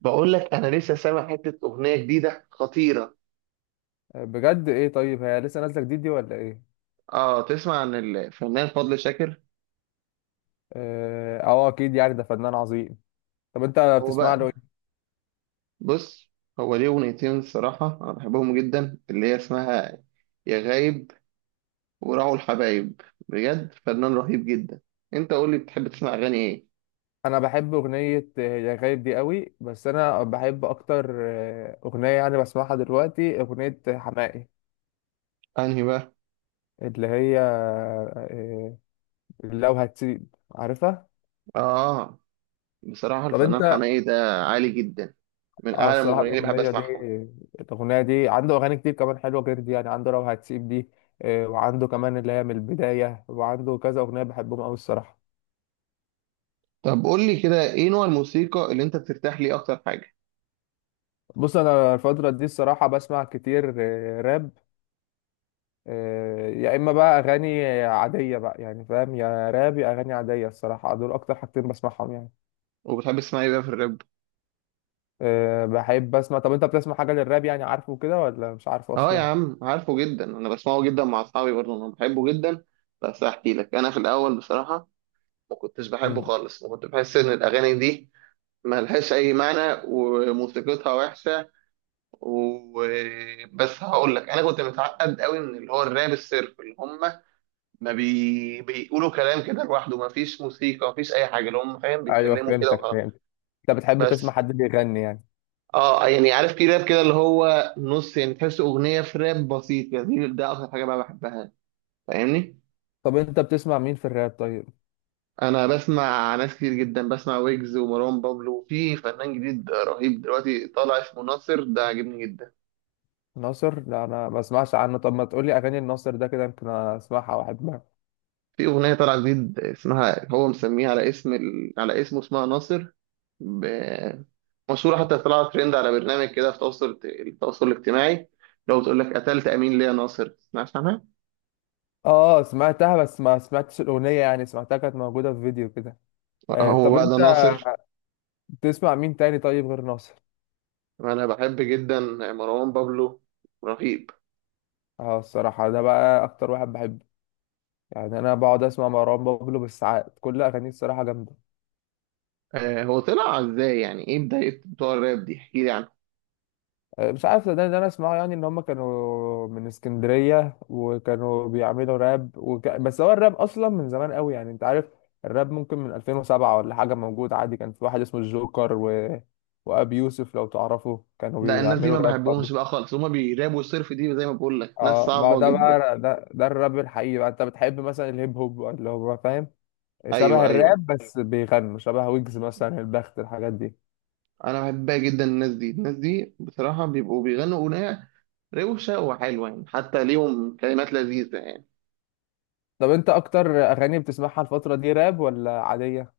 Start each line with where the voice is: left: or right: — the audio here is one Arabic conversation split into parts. right: بقول لك انا لسه سامع حته اغنيه جديده خطيره.
left: بجد، ايه؟ طيب هي لسه نازله جديد دي ولا ايه؟
right: اه، تسمع عن الفنان فضل شاكر؟
left: اه، اكيد يعني ده فنان عظيم. طب انت
right: هو
left: بتسمع له
right: بقى،
left: ايه؟
right: بص، هو ليه اغنيتين الصراحه انا بحبهم جدا، اللي هي اسمها يا غايب وراعوا الحبايب. بجد فنان رهيب جدا. انت قول لي، بتحب تسمع اغاني ايه؟
left: انا بحب اغنيه يا غايب دي قوي، بس انا بحب اكتر اغنيه يعني بسمعها دلوقتي اغنيه حماقي.
right: انهي بقى؟
left: اللي هي لو هتسيب عارفها.
right: اه، بصراحه
left: طب
right: الفنان
left: انت.
right: حماقي ده عالي جدا، من
left: اه
right: اعلى
left: الصراحه،
right: المغنيين اللي بحب
left: الاغنيه دي
right: اسمعهم.
left: الاغنيه دي عنده اغاني كتير كمان حلوه غير دي، يعني عنده لو هتسيب دي. وعنده كمان اللي هي من البدايه، وعنده كذا اغنيه بحبهم قوي الصراحه.
right: طب قول لي كده، ايه نوع الموسيقى اللي انت بترتاح ليه اكتر حاجه؟
left: بص انا الفتره دي الصراحه بسمع كتير راب. يا اما بقى اغاني عاديه بقى، يعني فاهم، يا راب يا اغاني عاديه، الصراحه دول اكتر حاجتين بسمعهم يعني.
right: وبتحب تسمع ايه بقى في الراب؟
left: بحب اسمع. طب انت بتسمع حاجه للراب يعني، عارفه كده ولا مش عارفه
right: اه يا
left: اصلا؟
right: عم، عارفه جدا، انا بسمعه جدا مع اصحابي برضه، انا بحبه جدا. بس هحكي لك، انا في الاول بصراحه ما كنتش بحبه
left: مم.
right: خالص، وكنت بحس ان الاغاني دي ما لهاش اي معنى وموسيقتها وحشه. وبس هقول لك، انا كنت متعقد قوي من اللي هو الراب الصرف، اللي هم ما بي... بيقولوا كلام كده لوحده، ما فيش موسيقى، ما فيش اي حاجه، اللي هم فاهم
left: ايوه،
right: بيتكلموا كده
left: فهمتك
right: وخلاص.
left: فهمت. انت بتحب تسمع
right: بس
left: حد بيغني يعني؟
right: اه، يعني عارف، في راب كده اللي هو نص، يعني تحس اغنيه في راب بسيط، يعني ده اكتر حاجه بقى بحبها. فاهمني؟
left: طب انت بتسمع مين في الراب طيب؟
right: انا بسمع ناس كتير جدا، بسمع ويجز ومروان بابلو، وفي فنان جديد رهيب دلوقتي طالع اسمه ناصر، ده عاجبني جدا.
left: ناصر؟ لا، انا ما بسمعش عنه. طب ما تقولي اغاني الناصر ده كده يمكن اسمعها واحبها.
right: في اغنيه طالعه جديد، اسمها هو مسميها على اسم على اسمه، اسمها ناصر. ب... مشهوره حتى طلعت ترند على برنامج كده في التواصل الاجتماعي. لو بتقول لك، قتلت امين ليه يا ناصر، تسمعش عنها؟
left: اه سمعتها، بس ما سمعتش الاغنيه، يعني سمعتها كانت موجوده في فيديو كده.
right: هو
left: طب
right: بقى ده
left: انت.
right: ناصر.
left: تسمع مين تاني طيب غير ناصر؟
right: انا بحب جدا مروان بابلو، رهيب.
left: اه الصراحة ده بقى أكتر واحد بحبه، يعني أنا بقعد أسمع مروان بابلو بالساعات، كل أغانيه الصراحة جامدة.
right: هو طلع ازاي يعني، ايه بدايه بتوع الراب دي؟ احكي لي.
left: مش عارف، ده أنا أسمعه، يعني إن هما كانوا من اسكندرية وكانوا بيعملوا راب، بس هو الراب أصلا من زمان قوي، يعني أنت عارف. الراب ممكن من 2007 ولا حاجة موجود عادي، كان في واحد اسمه الجوكر وأبي يوسف لو تعرفه كانوا
right: لا، الناس دي
left: بيعملوا
right: ما
left: راب
right: بحبهمش بقى
left: برضه.
right: خالص، هما بيرابوا الصرف دي، زي ما بقول لك، ناس
left: اه ما هو
right: صعبة
left: ده
right: جدا.
left: بقى، ده الراب الحقيقي بقى. أنت بتحب مثلا الهيب هوب اللي هو، فاهم، شبه
right: ايوه، ايوه،
left: الراب بس بيغنوا شبه ويجز مثلا، البخت الحاجات دي.
right: انا بحبها جدا، الناس دي الناس دي بصراحة بيبقوا بيغنوا أغنية روشة وحلوة يعني، حتى ليهم كلمات لذيذة يعني.
left: طب انت اكتر اغاني بتسمعها الفترة دي راب ولا عادية؟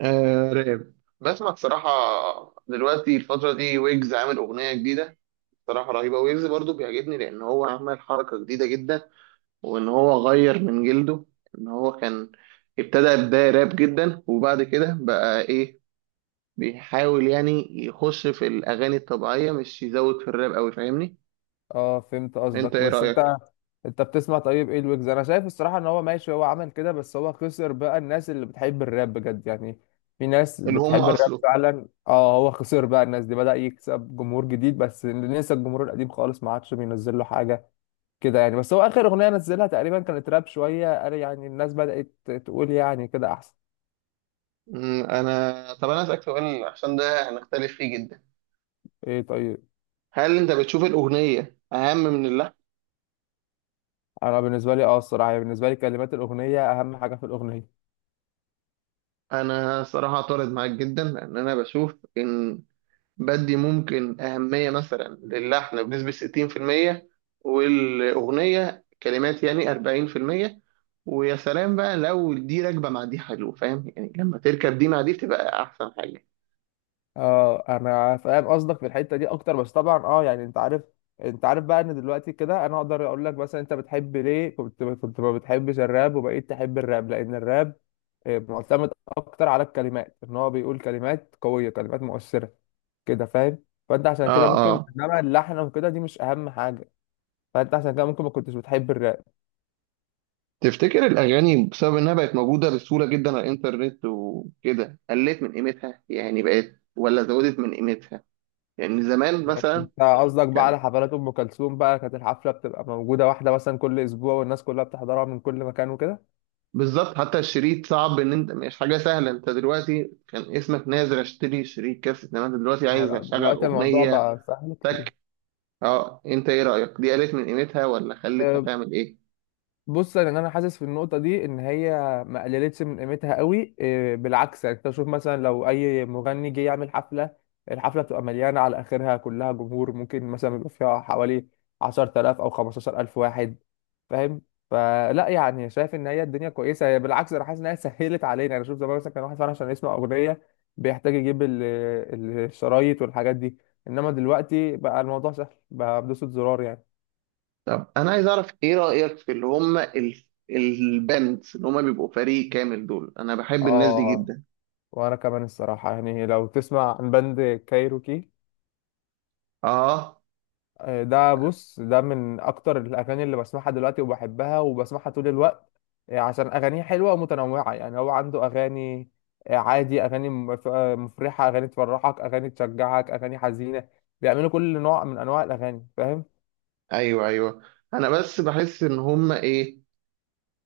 right: آه، راب. بسمع بصراحة، دلوقتي الفترة دي ويجز عامل أغنية جديدة بصراحة رهيبة. ويجز برضو بيعجبني، لأن هو عمل حركة جديدة جدا، وإن هو غير من جلده. إن هو كان ابتدى بداية راب جدا، وبعد كده بقى إيه، بيحاول يعني يخش في الأغاني الطبيعية، مش يزود في الراب أوي، فاهمني؟
left: اه فهمت
right: أنت
left: قصدك،
right: إيه
left: بس
right: رأيك؟
left: انت بتسمع، طيب ايه الويجز، انا شايف الصراحة ان هو ماشي، هو عمل كده بس هو خسر بقى الناس اللي بتحب الراب بجد يعني. في ناس
right: اللي هم
left: بتحب الراب
right: أصله.
left: فعلا، اه هو خسر بقى الناس دي، بدأ يكسب جمهور جديد بس نسى الجمهور القديم خالص، ما عادش بينزل له حاجة كده يعني. بس هو اخر اغنية نزلها تقريبا كانت راب شوية، قال يعني الناس بدأت تقول يعني كده احسن.
right: طب أنا أسألك سؤال، عشان ده هنختلف فيه جدا.
left: ايه؟ طيب.
right: هل أنت بتشوف الأغنية أهم من اللحن؟
left: انا بالنسبه لي الصراحه يعني، بالنسبه لي كلمات الاغنيه اهم حاجه في الاغنيه.
right: أنا صراحة أعترض معاك جدا، لأن أنا بشوف إن بدي ممكن أهمية مثلا للحن بنسبة 60%، والأغنية كلمات يعني 40%. ويا سلام بقى، لو دي راكبة مع دي حلو، فاهم يعني، لما تركب دي مع دي بتبقى أحسن حاجة.
left: اه انا فاهم قصدك في الحته دي اكتر، بس طبعا يعني انت عارف بقى ان دلوقتي كده انا اقدر اقول لك مثلا، انت بتحب ليه كنت ما بتحبش الراب وبقيت تحب الراب، لان الراب معتمد اكتر على الكلمات، ان هو بيقول كلمات قويه، كلمات مؤثره كده، فاهم. فانت عشان
right: اه،
left: كده ممكن،
right: اه.
left: انما اللحن وكده دي مش اهم حاجه، فانت عشان كده ممكن ما كنتش بتحب الراب.
right: تفتكر الاغاني بسبب انها بقت موجوده بسهوله جدا على الانترنت وكده، قلت من قيمتها، يعني بقت ولا زودت من قيمتها؟ يعني زمان مثلا
left: انت قصدك بقى
right: كان
left: على حفلات ام كلثوم بقى، كانت الحفله بتبقى موجوده واحده مثلا كل اسبوع، والناس كلها بتحضرها من كل مكان وكده.
right: بالظبط، حتى الشريط صعب، ان انت مش حاجه سهله، انت دلوقتي كان اسمك نازل اشتري شريط كاسيت، انما انت دلوقتي
left: اه
right: عايز
left: لا،
right: اشغل
left: دلوقتي الموضوع
right: اغنيه،
left: بقى سهل كتير.
right: تك. اه، انت ايه رايك؟ دي قلت من قيمتها ولا خلتها تعمل ايه؟
left: بص انا حاسس في النقطه دي ان هي ما قللتش من قيمتها قوي، بالعكس، يعني انت شوف مثلا لو اي مغني جه يعمل حفله، الحفله بتبقى مليانه على اخرها كلها جمهور، ممكن مثلا يبقى فيها حوالي 10,000 او 15,000 واحد، فاهم. فلا يعني شايف ان هي الدنيا كويسه، هي بالعكس، انا حاسس ان هي سهلت علينا، يعني شوف زمان مثلا كان واحد فعلا عشان يسمع اغنيه بيحتاج يجيب الشرايط والحاجات دي، انما دلوقتي بقى الموضوع سهل بقى بدوسة زرار يعني.
right: طب انا عايز اعرف ايه رايك في اللي هم الباندز، اللي هم بيبقوا فريق كامل، دول انا بحب الناس دي
left: اه
right: جدا.
left: وانا كمان الصراحه، يعني لو تسمع عن باند كايروكي.
right: اه،
left: آه، ده بص ده من اكتر الاغاني اللي بسمعها دلوقتي وبحبها وبسمعها طول الوقت، عشان اغانيه حلوه ومتنوعه، يعني هو عنده اغاني عادي، اغاني مفرحه، اغاني تفرحك، اغاني تشجعك، اغاني حزينه، بيعملوا كل نوع من انواع الاغاني، فاهم.
right: ايوه، ايوه. انا بس بحس ان هم ايه،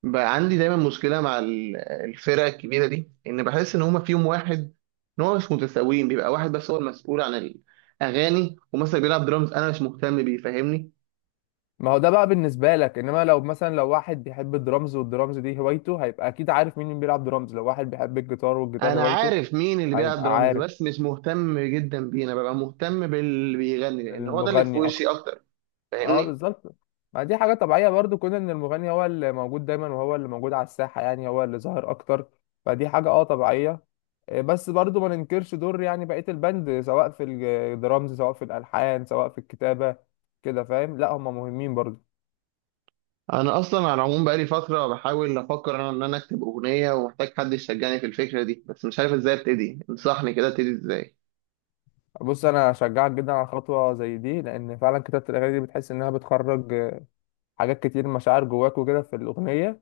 right: بقى عندي دايما مشكله مع الفرق الكبيره دي، ان بحس ان هم فيهم واحد، ان هو مش متساويين، بيبقى واحد بس هو المسؤول عن الاغاني، ومثلا بيلعب درامز انا مش مهتم بيه، فاهمني؟
left: ما هو ده بقى بالنسبه لك، انما لو مثلا لو واحد بيحب الدرامز والدرامز دي هوايته هيبقى اكيد عارف مين بيلعب درامز، لو واحد بيحب الجيتار والجيتار
right: انا
left: هوايته
right: عارف مين اللي بيلعب
left: هيبقى
right: درامز،
left: عارف
right: بس مش مهتم جدا بيه، انا ببقى مهتم باللي بيغني لان هو ده اللي في
left: المغني اكتر.
right: وشي اكتر،
left: اه
right: فاهمني؟
left: بالظبط. ما دي حاجة طبيعية برضو، كون ان المغني هو اللي موجود دايما وهو اللي موجود على الساحة، يعني هو اللي ظاهر اكتر، فدي حاجة طبيعية. بس برضو ما ننكرش دور يعني بقية البند، سواء في الدرامز سواء في الالحان سواء في الكتابة كده، فاهم، لا هم مهمين برضو.
right: انا اصلا على العموم بقالي فتره بحاول افكر انا ان انا اكتب اغنيه، ومحتاج حد يشجعني في الفكره دي، بس مش عارف ازاي ابتدي، انصحني كده ابتدي ازاي؟
left: بص انا اشجعك جدا على خطوة زي دي، لان فعلا كتابة الاغاني دي بتحس انها بتخرج حاجات كتير، مشاعر جواك وكده في الاغنية.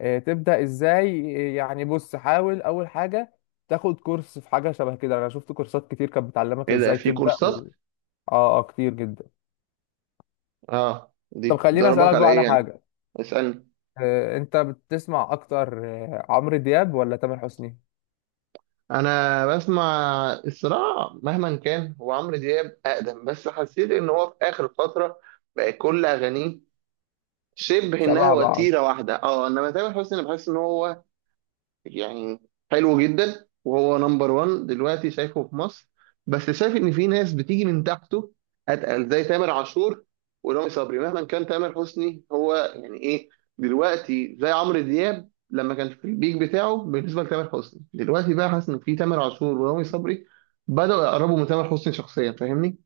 left: تبدأ ازاي؟ يعني بص، حاول اول حاجة تاخد كورس في حاجة شبه كده، انا شفت كورسات كتير كانت بتعلمك
right: ايه ده،
left: ازاي
right: في
left: تبدأ.
right: كورسات؟
left: اه، اه، كتير جدا.
right: اه، دي
left: طب خليني
right: بتدربك
left: اسألك
right: على
left: بقى
right: ايه
left: على
right: يعني؟
left: حاجة،
right: اسألني.
left: انت بتسمع اكتر عمرو دياب ولا تامر حسني؟
right: انا بسمع، الصراحة مهما كان هو عمرو دياب اقدم، بس حسيت ان هو في اخر فترة بقى كل اغانيه شبه، انها
left: شبه بعض.
right: وتيرة واحدة. اه، انما تامر حسني بحس ان هو يعني حلو جدا، وهو نمبر 1 دلوقتي شايفه في مصر. بس شايف ان في ناس بتيجي من تحته، اتقل، زي تامر عاشور ورامي صبري، مهما كان تامر حسني هو يعني ايه، دلوقتي زي عمرو دياب لما كان في البيك بتاعه، بالنسبه لتامر حسني دلوقتي، بقى حاسس ان في تامر عاشور ورامي صبري بدأوا يقربوا من تامر حسني شخصيا، فاهمني؟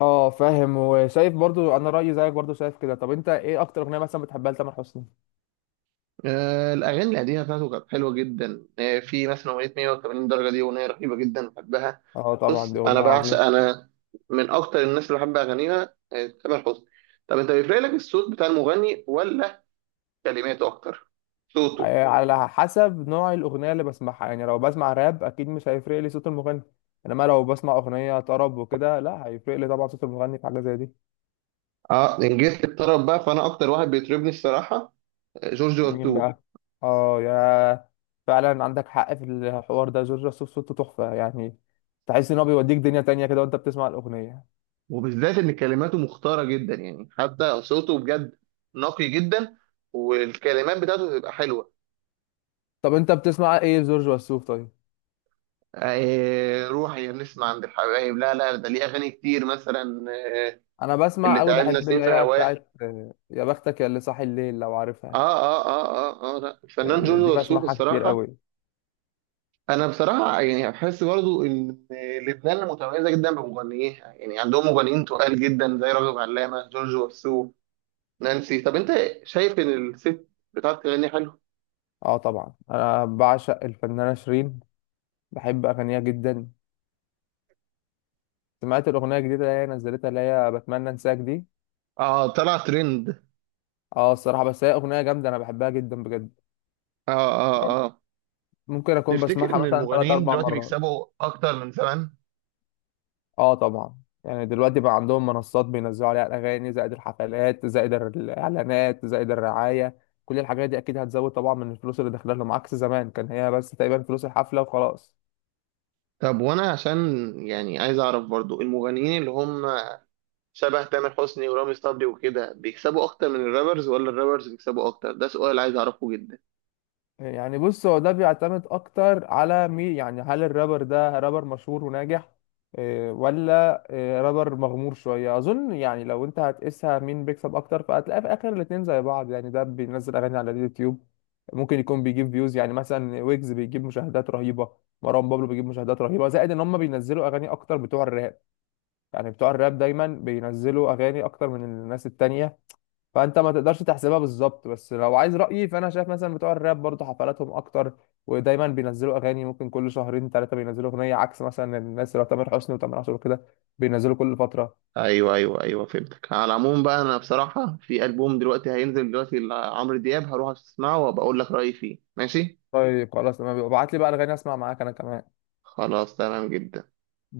left: اه فاهم، وشايف برضو، انا رأيي زيك برضو شايف كده. طب انت ايه اكتر اغنية مثلا بتحبها لتامر حسني؟
right: آه، الأغاني القديمة بتاعته كانت حلوة جدا، في مثلا أغنية 180 درجة، دي أغنية رهيبة جدا بحبها.
left: اه طبعا
right: بص،
left: دي اغنية
right: انا بعشق
left: عظيمة.
right: انا من اكتر الناس اللي بحب اغانيها، تامر حسني. طب انت، بيفرق لك الصوت بتاع المغني ولا كلماته اكتر؟ صوته؟
left: على حسب نوع الأغنية اللي بسمعها، يعني لو بسمع راب أكيد مش هيفرق لي صوت المغني، إنما لو بسمع أغنية طرب وكده لا، هيفرق لي طبعا صوت المغني في حاجة زي دي.
right: اه، إن جيت الطرب بقى فانا اكتر واحد بيطربني الصراحه، جورج
left: مين
right: وسوف.
left: بقى؟ آه يا فعلا عندك حق في الحوار ده، جورج وسوف صوته تحفة يعني، تحس إن هو بيوديك دنيا تانية كده وأنت بتسمع الأغنية.
right: وبالذات ان كلماته مختاره جدا يعني، حتى صوته بجد نقي جدا، والكلمات بتاعته بتبقى حلوه.
left: طب أنت بتسمع إيه جورج وسوف طيب؟
right: آه، روحي يا نسمة، عند الحبايب، لا لا، ده ليه اغاني كتير مثلا، آه،
left: أنا بسمع
right: اللي
left: أوي،
right: تعبنا
left: بحب
right: سنين
left: اللي
right: في
left: هي
right: هواه.
left: بتاعت يا بختك يا اللي صاحي الليل، لو عارفها.
right: اه، اه، اه، اه، اه، لا، الفنان جورج
left: دي
right: وسوف
left: بسمعها كتير
right: الصراحه.
left: أوي.
right: انا بصراحه يعني بحس برضو ان لبنان متميزه جدا بمغنيها يعني، عندهم مغنيين تقال جدا زي راغب علامه، جورج وسوف، نانسي، طب انت شايف ان الست بتعرف تغني حلو؟
left: اه طبعا، انا بعشق الفنانه شيرين، بحب اغانيها جدا. سمعت الاغنيه الجديده اللي هي نزلتها اللي هي بتمنى انساك دي.
right: اه، طلع ترند.
left: اه الصراحه، بس هي اغنيه جامده، انا بحبها جدا بجد،
right: اه، اه، اه.
left: ممكن اكون
right: تفتكر
left: بسمعها
right: ان
left: مثلا ثلاث
right: المغنيين
left: اربع
right: دلوقتي
left: مرات.
right: بيكسبوا اكتر من زمان؟
left: اه طبعا، يعني دلوقتي بقى عندهم منصات بينزلوا عليها الاغاني، زائد الحفلات زائد الاعلانات زائد الرعايه، كل الحاجات دي اكيد هتزود طبعا من الفلوس اللي داخله لهم، عكس زمان كان هي بس تقريبا فلوس الحفله وخلاص.
right: طب وانا عشان يعني عايز اعرف برضو، المغنيين اللي هم شبه تامر حسني ورامي صبري وكده بيكسبوا اكتر من الرابرز، ولا الرابرز بيكسبوا اكتر؟ ده سؤال عايز اعرفه جدا.
left: يعني بص، هو ده بيعتمد اكتر على مين، يعني هل الرابر ده رابر مشهور وناجح ولا رابر مغمور شوية، اظن يعني لو انت هتقيسها مين بيكسب اكتر فهتلاقي في اخر الاتنين زي بعض، يعني ده بينزل اغاني على اليوتيوب ممكن يكون بيجيب فيوز، يعني مثلا ويجز بيجيب مشاهدات رهيبة، مروان بابلو بيجيب مشاهدات رهيبة، زائد ان هم بينزلوا اغاني اكتر بتوع الراب، يعني بتوع الراب دايما بينزلوا اغاني اكتر من الناس التانية. فانت ما تقدرش تحسبها بالظبط، بس لو عايز رأيي فانا شايف مثلا بتوع الراب برضه حفلاتهم اكتر، ودايما بينزلوا اغاني ممكن كل شهرين ثلاثة بينزلوا اغنية، عكس مثلا الناس اللي هو تامر حسني وتامر عاشور كده بينزلوا كل فترة.
right: ايوه، ايوه، ايوه، فهمتك، على العموم بقى انا بصراحه في البوم دلوقتي هينزل دلوقتي لعمرو دياب، هروح اسمعه وبقول لك رايي فيه، ماشي.
left: طيب خلاص تمام، ابعت لي بقى الاغاني اسمع معاك انا كمان.
right: خلاص، تمام جدا.